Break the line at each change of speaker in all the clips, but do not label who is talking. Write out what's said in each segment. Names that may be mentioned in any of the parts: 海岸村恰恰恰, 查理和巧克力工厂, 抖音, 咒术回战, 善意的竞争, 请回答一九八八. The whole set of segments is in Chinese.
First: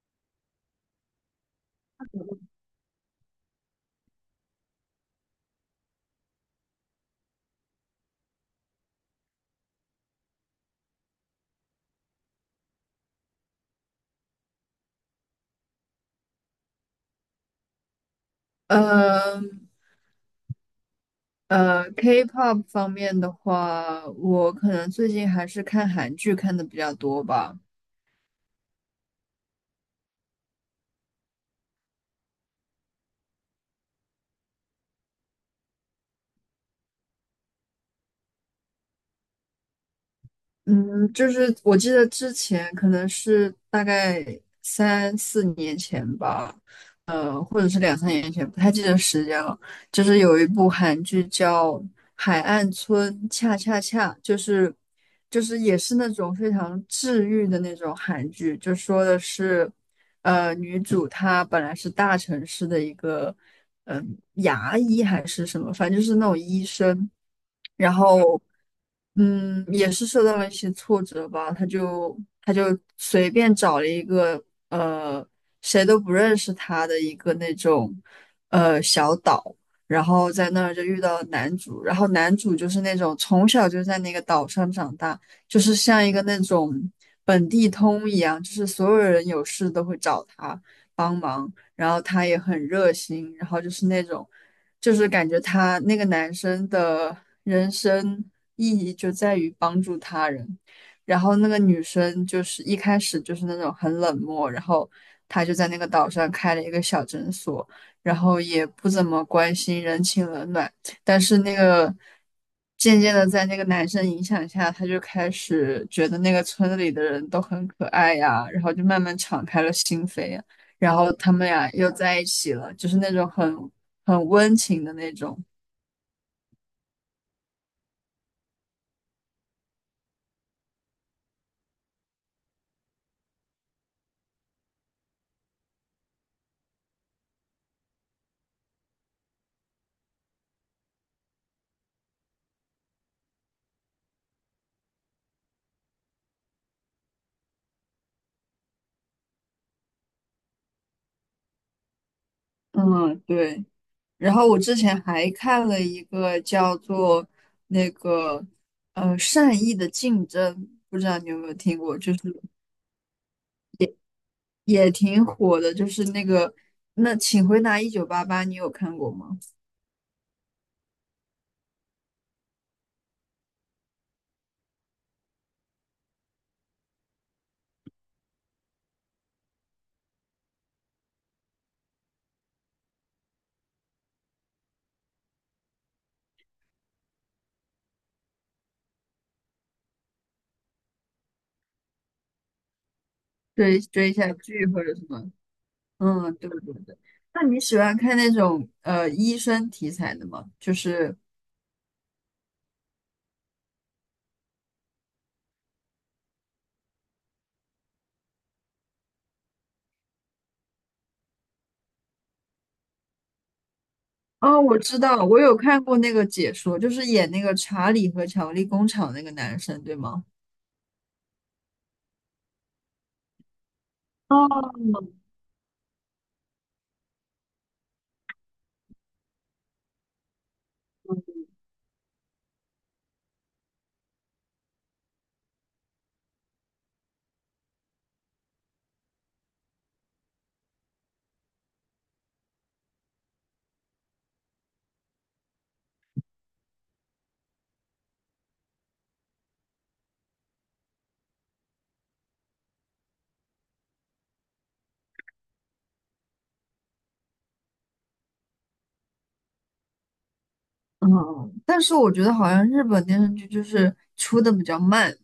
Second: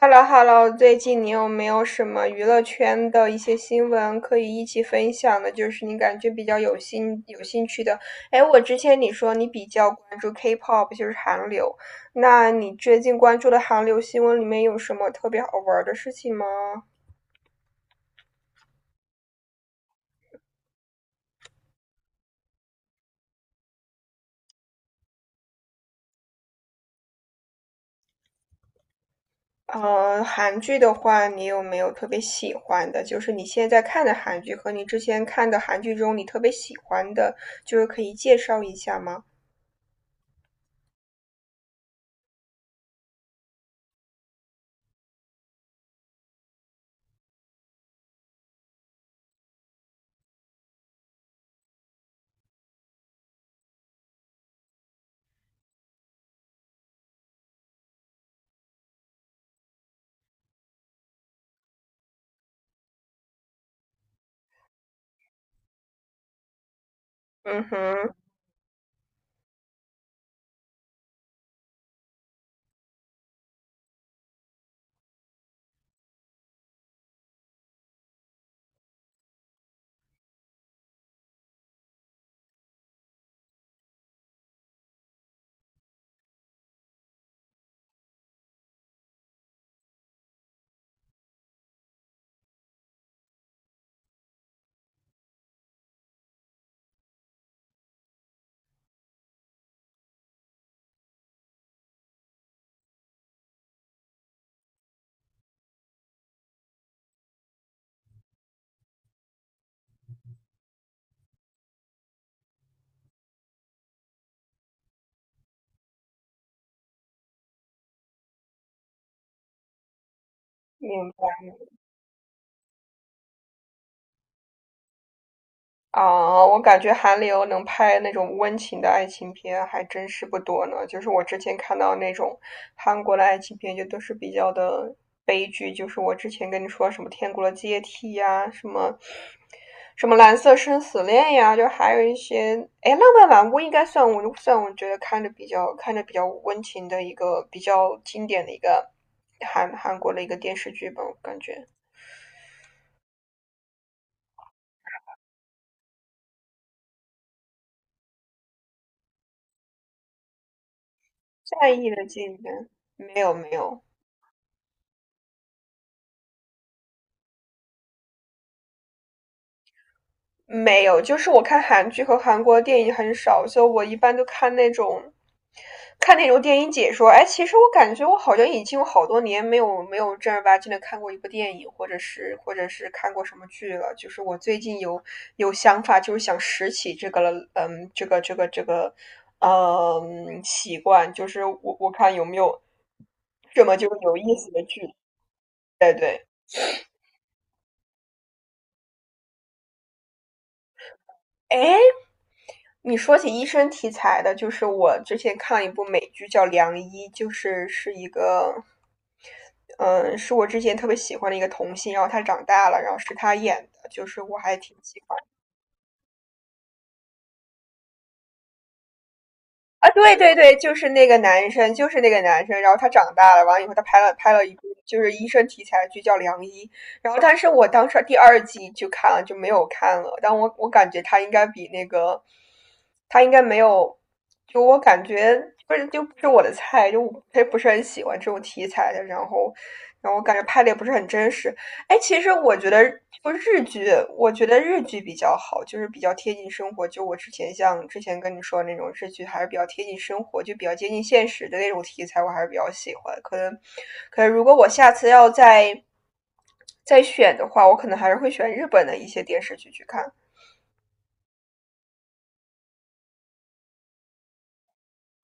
h e l l o h e l l o， 最近你有没有什么娱乐圈的一些新闻可以一起分享的？就是你感觉比较有兴趣的。哎，我之前你说你比较关注 K-pop，就是韩流，那你最近关注的韩流新闻里面有什么特别好玩儿的事情吗？
呃K-pop 方面的话，我可能最近还是看韩剧看的比较多吧。
韩剧的话，你有没有特别喜欢的？就是你现在看的韩剧和你之前看的韩剧中，你特别喜欢的，就是可以介绍一下吗？
嗯，就是我记得之前可能是大概三四年前吧，或者是两三年前，不太记得时间了。就是有一部韩剧叫《海岸村恰恰恰》，就是也是那种非常治愈的那种韩剧，就说的是，女主她本来是大城市的一个。牙医还是什么，反正就是那种医生，
嗯
然
哼。
后也是受到了一些挫折吧，他就随便找了一个呃谁都不认识他的一个那种小岛，然后在那儿就遇到了男主，然后男主就是那种从小就在那个岛上长大，就是像一个那种本地通一样，就是所有人有事都会找他帮忙。然后他也很热心，然后就是那种，就是感觉他那个男生的人生意义就在于帮助他人，然后那个女生就是一开始就是那种很冷漠，然后她就在那个岛上开了一个小诊所，然后也不怎么关心人情冷暖，但是那个。渐渐的，在那个男生影响下，他就开始觉得那个村子里的人都很可爱呀，然后就慢慢敞开了心扉呀。然后
嗯。
他们俩又在一起了，就是那种很温情的那种。
啊，我感觉韩流能拍那种温情的爱情片还真是不多呢。就是我之前看到那种韩国的爱情片，就都是比较的悲剧。就是我之前跟你说什么《天国的阶梯》呀，什么《蓝色生死恋》呀，就还有一些，哎，《浪漫满屋》应该算我觉得看着比较温情的一个比较经典的一个韩国的一个电视剧吧，我感觉。
嗯，对。然后我之前还看了一个叫做那个善意的竞争，不知道你有没有
在
听
意
过，
的
就是
纪元，没有没有。
也挺火的，就是那个那请回答1988，你有看过吗？
没有，就是我看韩剧和韩国电影很少，所以我一般都看那种，看那种电影解说。哎，其实我感觉我好像已经有好多年没有正儿八经的看过一部电影，或者是看过什么剧了。就是我最近有想法，就是想拾起这个了，这个这个，习惯，就是我看有没有这么
追
就
追一
有意
下
思的
剧
剧。
或者什么？
对对。
嗯，对对对。那你喜欢看那种医生题材的吗？就是
哎，你说起医生题材的，就是我之前看了一部美剧叫《良医》，就是是一个，嗯，是我之前特别喜欢的一个童星，然后他长大了，然后是他演的，就是我还
哦，
挺
我知
喜欢。
道，我有看过那个解说，就是演那个查理和巧克力工厂那个男生，
啊，
对
对
吗？
对对，就是那个男生，就是那个男生。然后他长大了，完了以后他拍了拍
哦，
了一部就是医生题材的剧叫《良医》，然后但是我当时第二季就看了，就没有看了。但我感觉他应该比那个，他应该没有，就我感觉不是就不是我的菜，就我不是很喜欢这种题材的。然后，然后我感觉拍的也不是很真实。哎，其实我觉得就日剧，我觉得日剧比较好，就是比较贴近生活。就我之前像之前跟你说的那种日剧，还是比较贴近生活，就比较接近现实的那种题材，我还是比较喜欢。可能，可能如果我下次要再选的话，我可能还是会选日本的一些电视剧去看。
嗯，但是我觉得好像日本电视剧就是出的比较慢，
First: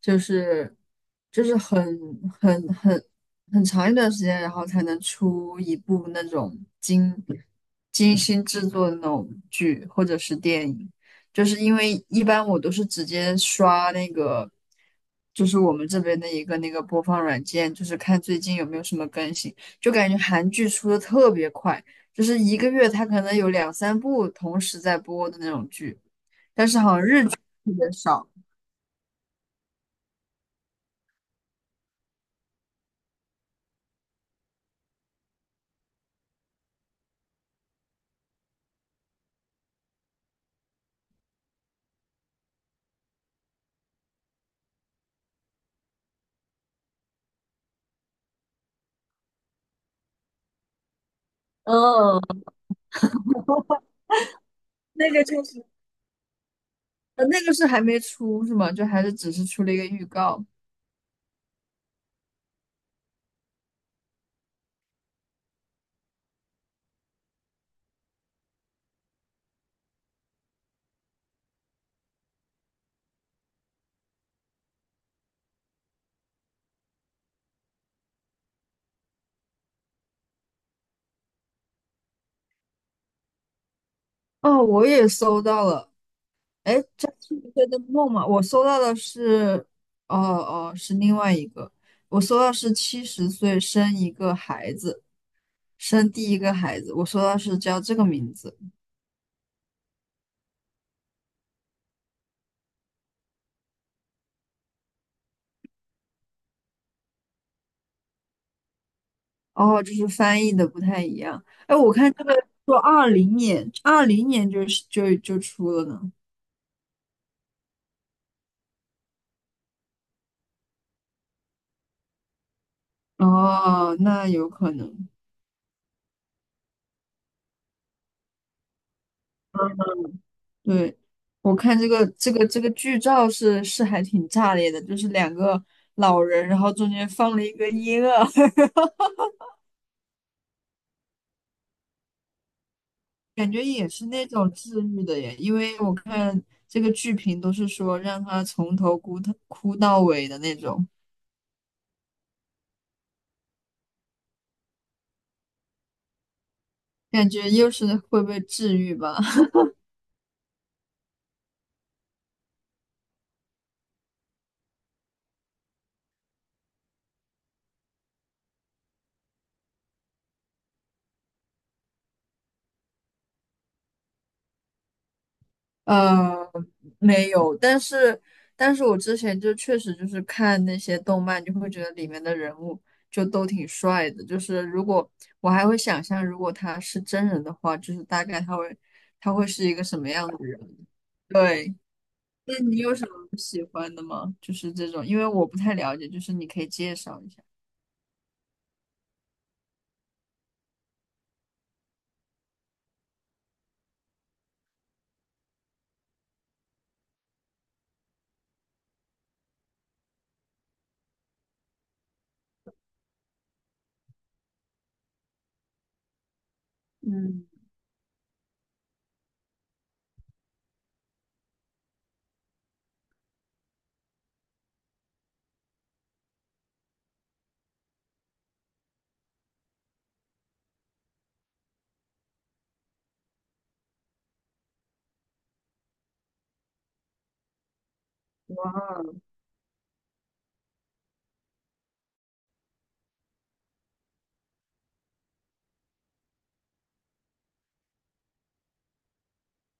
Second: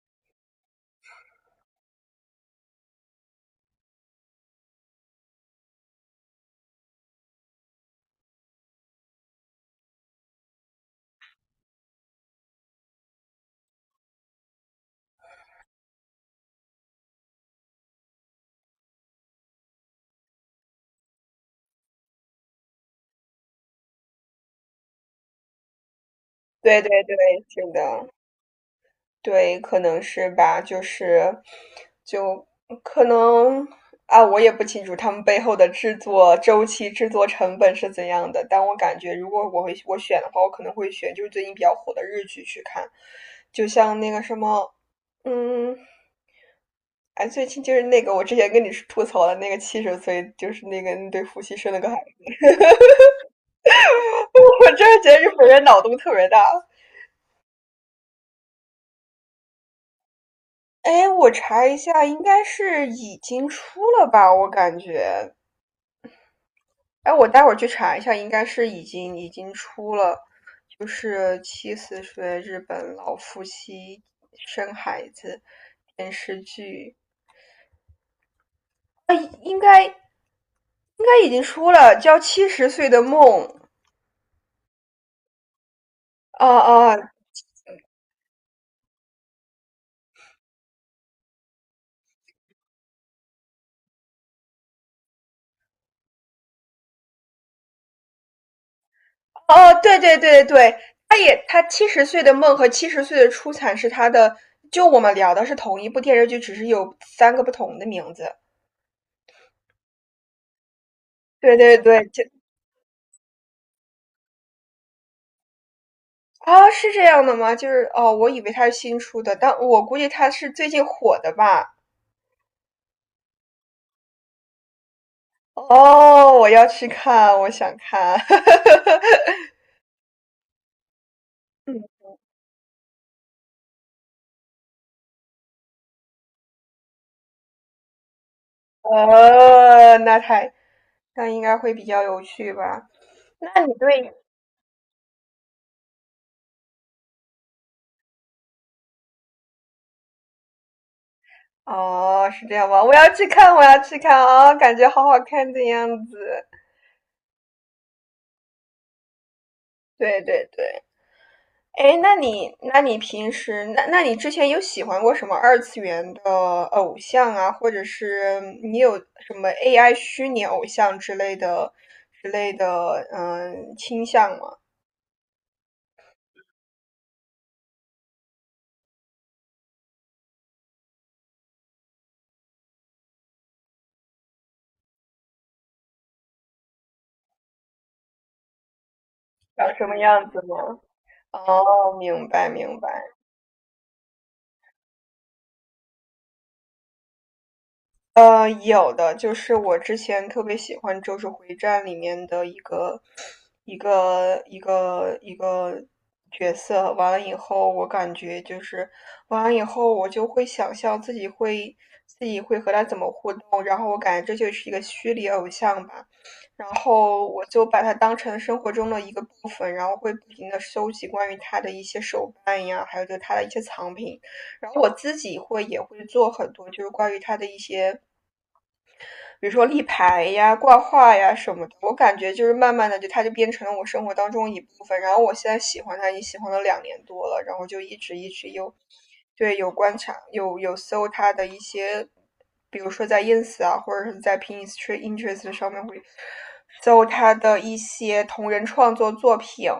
就是就是很很很很长一段时间，然后才能出一部那种精精心制作的那种剧或者是电影，就是因为一般我都是直接刷那个，就是我们这边的一个那个播放软件，就是看最近有没有什么更新，就感觉韩剧出的特别快。就是一个月他可能有两三部同时在播的那种剧，
对对对，是
特别
的。
少。
对，可能是吧，就是，就可能啊，我也不清楚他们背后的制作周期、制作成本是怎样的。但我感觉，如果我选的话，我可能会选就是最近比较火的日剧去看，就像那个什么，嗯，哎，最近就是那个我之前跟你吐槽的那个七十岁，就是那个那对夫妻生了个孩子，
嗯，
我真的觉
那
得
个
日
就
本人
是
脑洞特别大。
那个是还没出是吗？就还是只是出了一个预告？
哎，我查一下，应该是已经出了吧？我感觉哎，我待会儿去查一下，应该是已经出了，就是《七十岁日本老夫妻生孩子》电视剧，啊，应该已经出了，叫《七十岁的梦》。
哦，我也搜到了。
哦
哎，
哦
这是一个的梦吗？我搜到的是，哦哦，是另外一个。我搜到是70岁生一个孩子，生第一个孩子。我搜到是叫这个名字。
哦，对，他也他《七十岁的梦》和《七十岁的出产》是他的，就我们聊的是同一部电视剧，只是有三个不同的名字。
哦，就是翻译的不太一样。
对
哎，
对
我
对，
看
就。
这个说二零年，二零年就是就出了呢。
啊，是这样的吗？就是哦，我以为它是新出的，但我估计它是最近火的吧。
哦，那有可能。
哦，我要去看，我想看。
对，我看这个 这个这个剧照是还挺炸裂的，就是两个老人，然后中间放了一个婴儿，
呃，那太那应该会比较有趣吧？
感
那
觉
你
也是
对
那种治愈的耶。因为我看这个剧评都是说让他从头哭到尾的那种，
哦，是这样吗？我要去看，我要去看啊、哦感觉好好看的样子。
感觉又是会被治愈吧。
对对对。哎，那你，那你平时，那你之前有喜欢过什么二次元的偶像啊，或者是你有什么 AI 虚拟偶像之类的，嗯，倾向吗？
呃，没有，但是我之前就确实就是看那些动漫，就会觉得里面的人物就都挺帅的。就是如果我还会想象，如果他是真人的话，就是大概他会是
长
一个
什
什
么
么样
样
的
子吗？
人？对，
哦，明白
那你
明白。
有什么欢的吗？就是这种，因为我不太了解，就是你可以介绍一下。
有的，就是我之前特别喜欢《咒术回战》里面的一个角色，完了以后，我就会想象自己会和他怎么互动，然后我感觉这就是一个虚拟偶像吧，然后我
嗯，
就把它当成生活中的一个部分，然后会不停的收集关于他的一些手办呀，还有就是他的一些藏品，然后我自己会也会做很多，就是关于他的一些比如说立牌呀、挂画呀什么的，我感觉就是慢慢的就它就变成了我生活当中一部分。然后我现在喜欢它，已经喜欢了两年多了，然后就一直有，
哇
对，有观察，有搜它的一些，比如说在 ins 啊，或者是在 Pinterest 上面会搜它的一些同人创作作品。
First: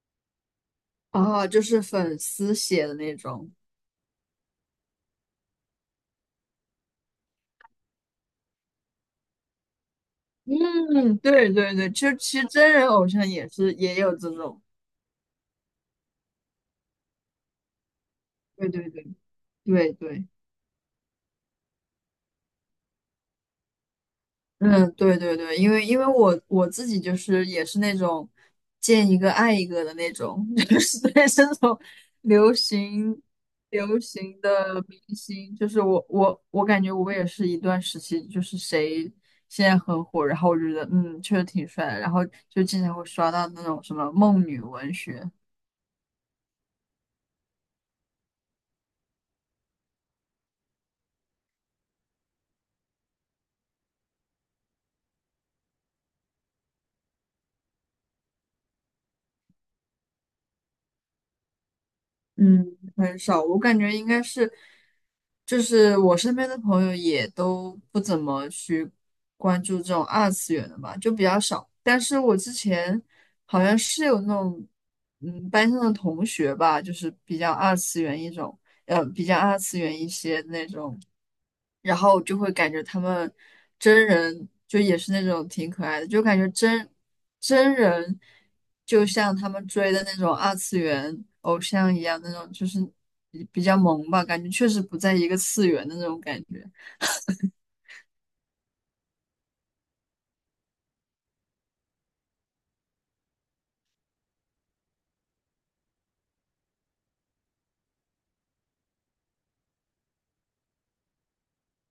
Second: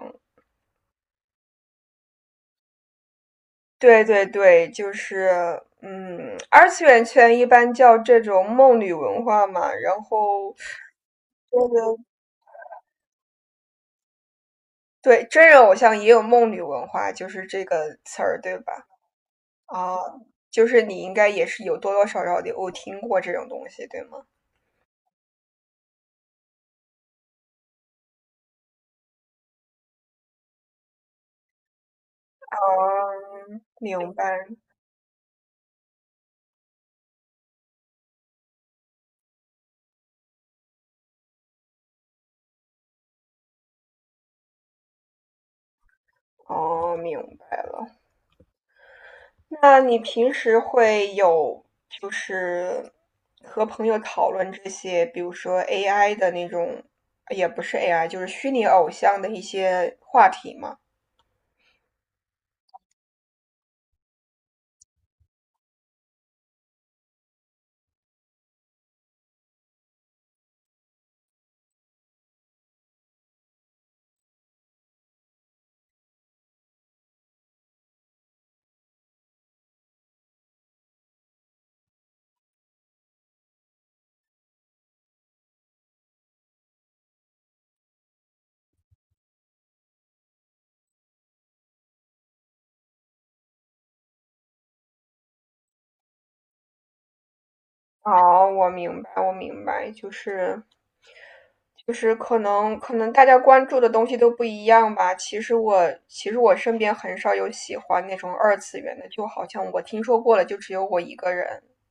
哦，就是粉丝写的那种。
对对对，就是嗯，二次元圈一般叫这种梦女文化嘛，然后。
嗯，对对对，
个。
其实真人偶像也是也有这种。
对，真人偶像也有梦女文化，就是这个词儿，对
对
吧？
对对对
啊，
对，
就是你应该也是有多多少少的我听过这种东西，对吗？
嗯，对对对，因为我自己就是也是那种见一个爱一个的那种，就是对这种流行
嗯，
流
明
行
白。
的明星，就是我感觉我也是一段时期，就是谁现在很火，然后我觉得确实挺帅的，然后就经常会刷到那种什么梦女文学。
哦，明白了。那你平时会有就是和朋友讨论这些，比如说 AI 的那种，也不是 AI，就是虚拟偶像的一些话题吗？
嗯，很少，我感觉应该是，就是我身边的朋友也都不怎么去关注这种二次元的吧，就比较少。但是我之前好像是有那种，班上的同学吧，就是比较二次元一种，比较二次元一些那种，然后就会感觉他们真人就也是那种挺可爱的，就感觉真人就像他们追的那种二次元偶像一样，那种就是比较萌吧，感觉确实不在一个次元的那种感觉。
哦，我明白，我明白，就是就是可能大家关注的东西都不一样吧。其实我身边很少有喜欢那种二次元的，就好像我听说过了，就只有我一个人。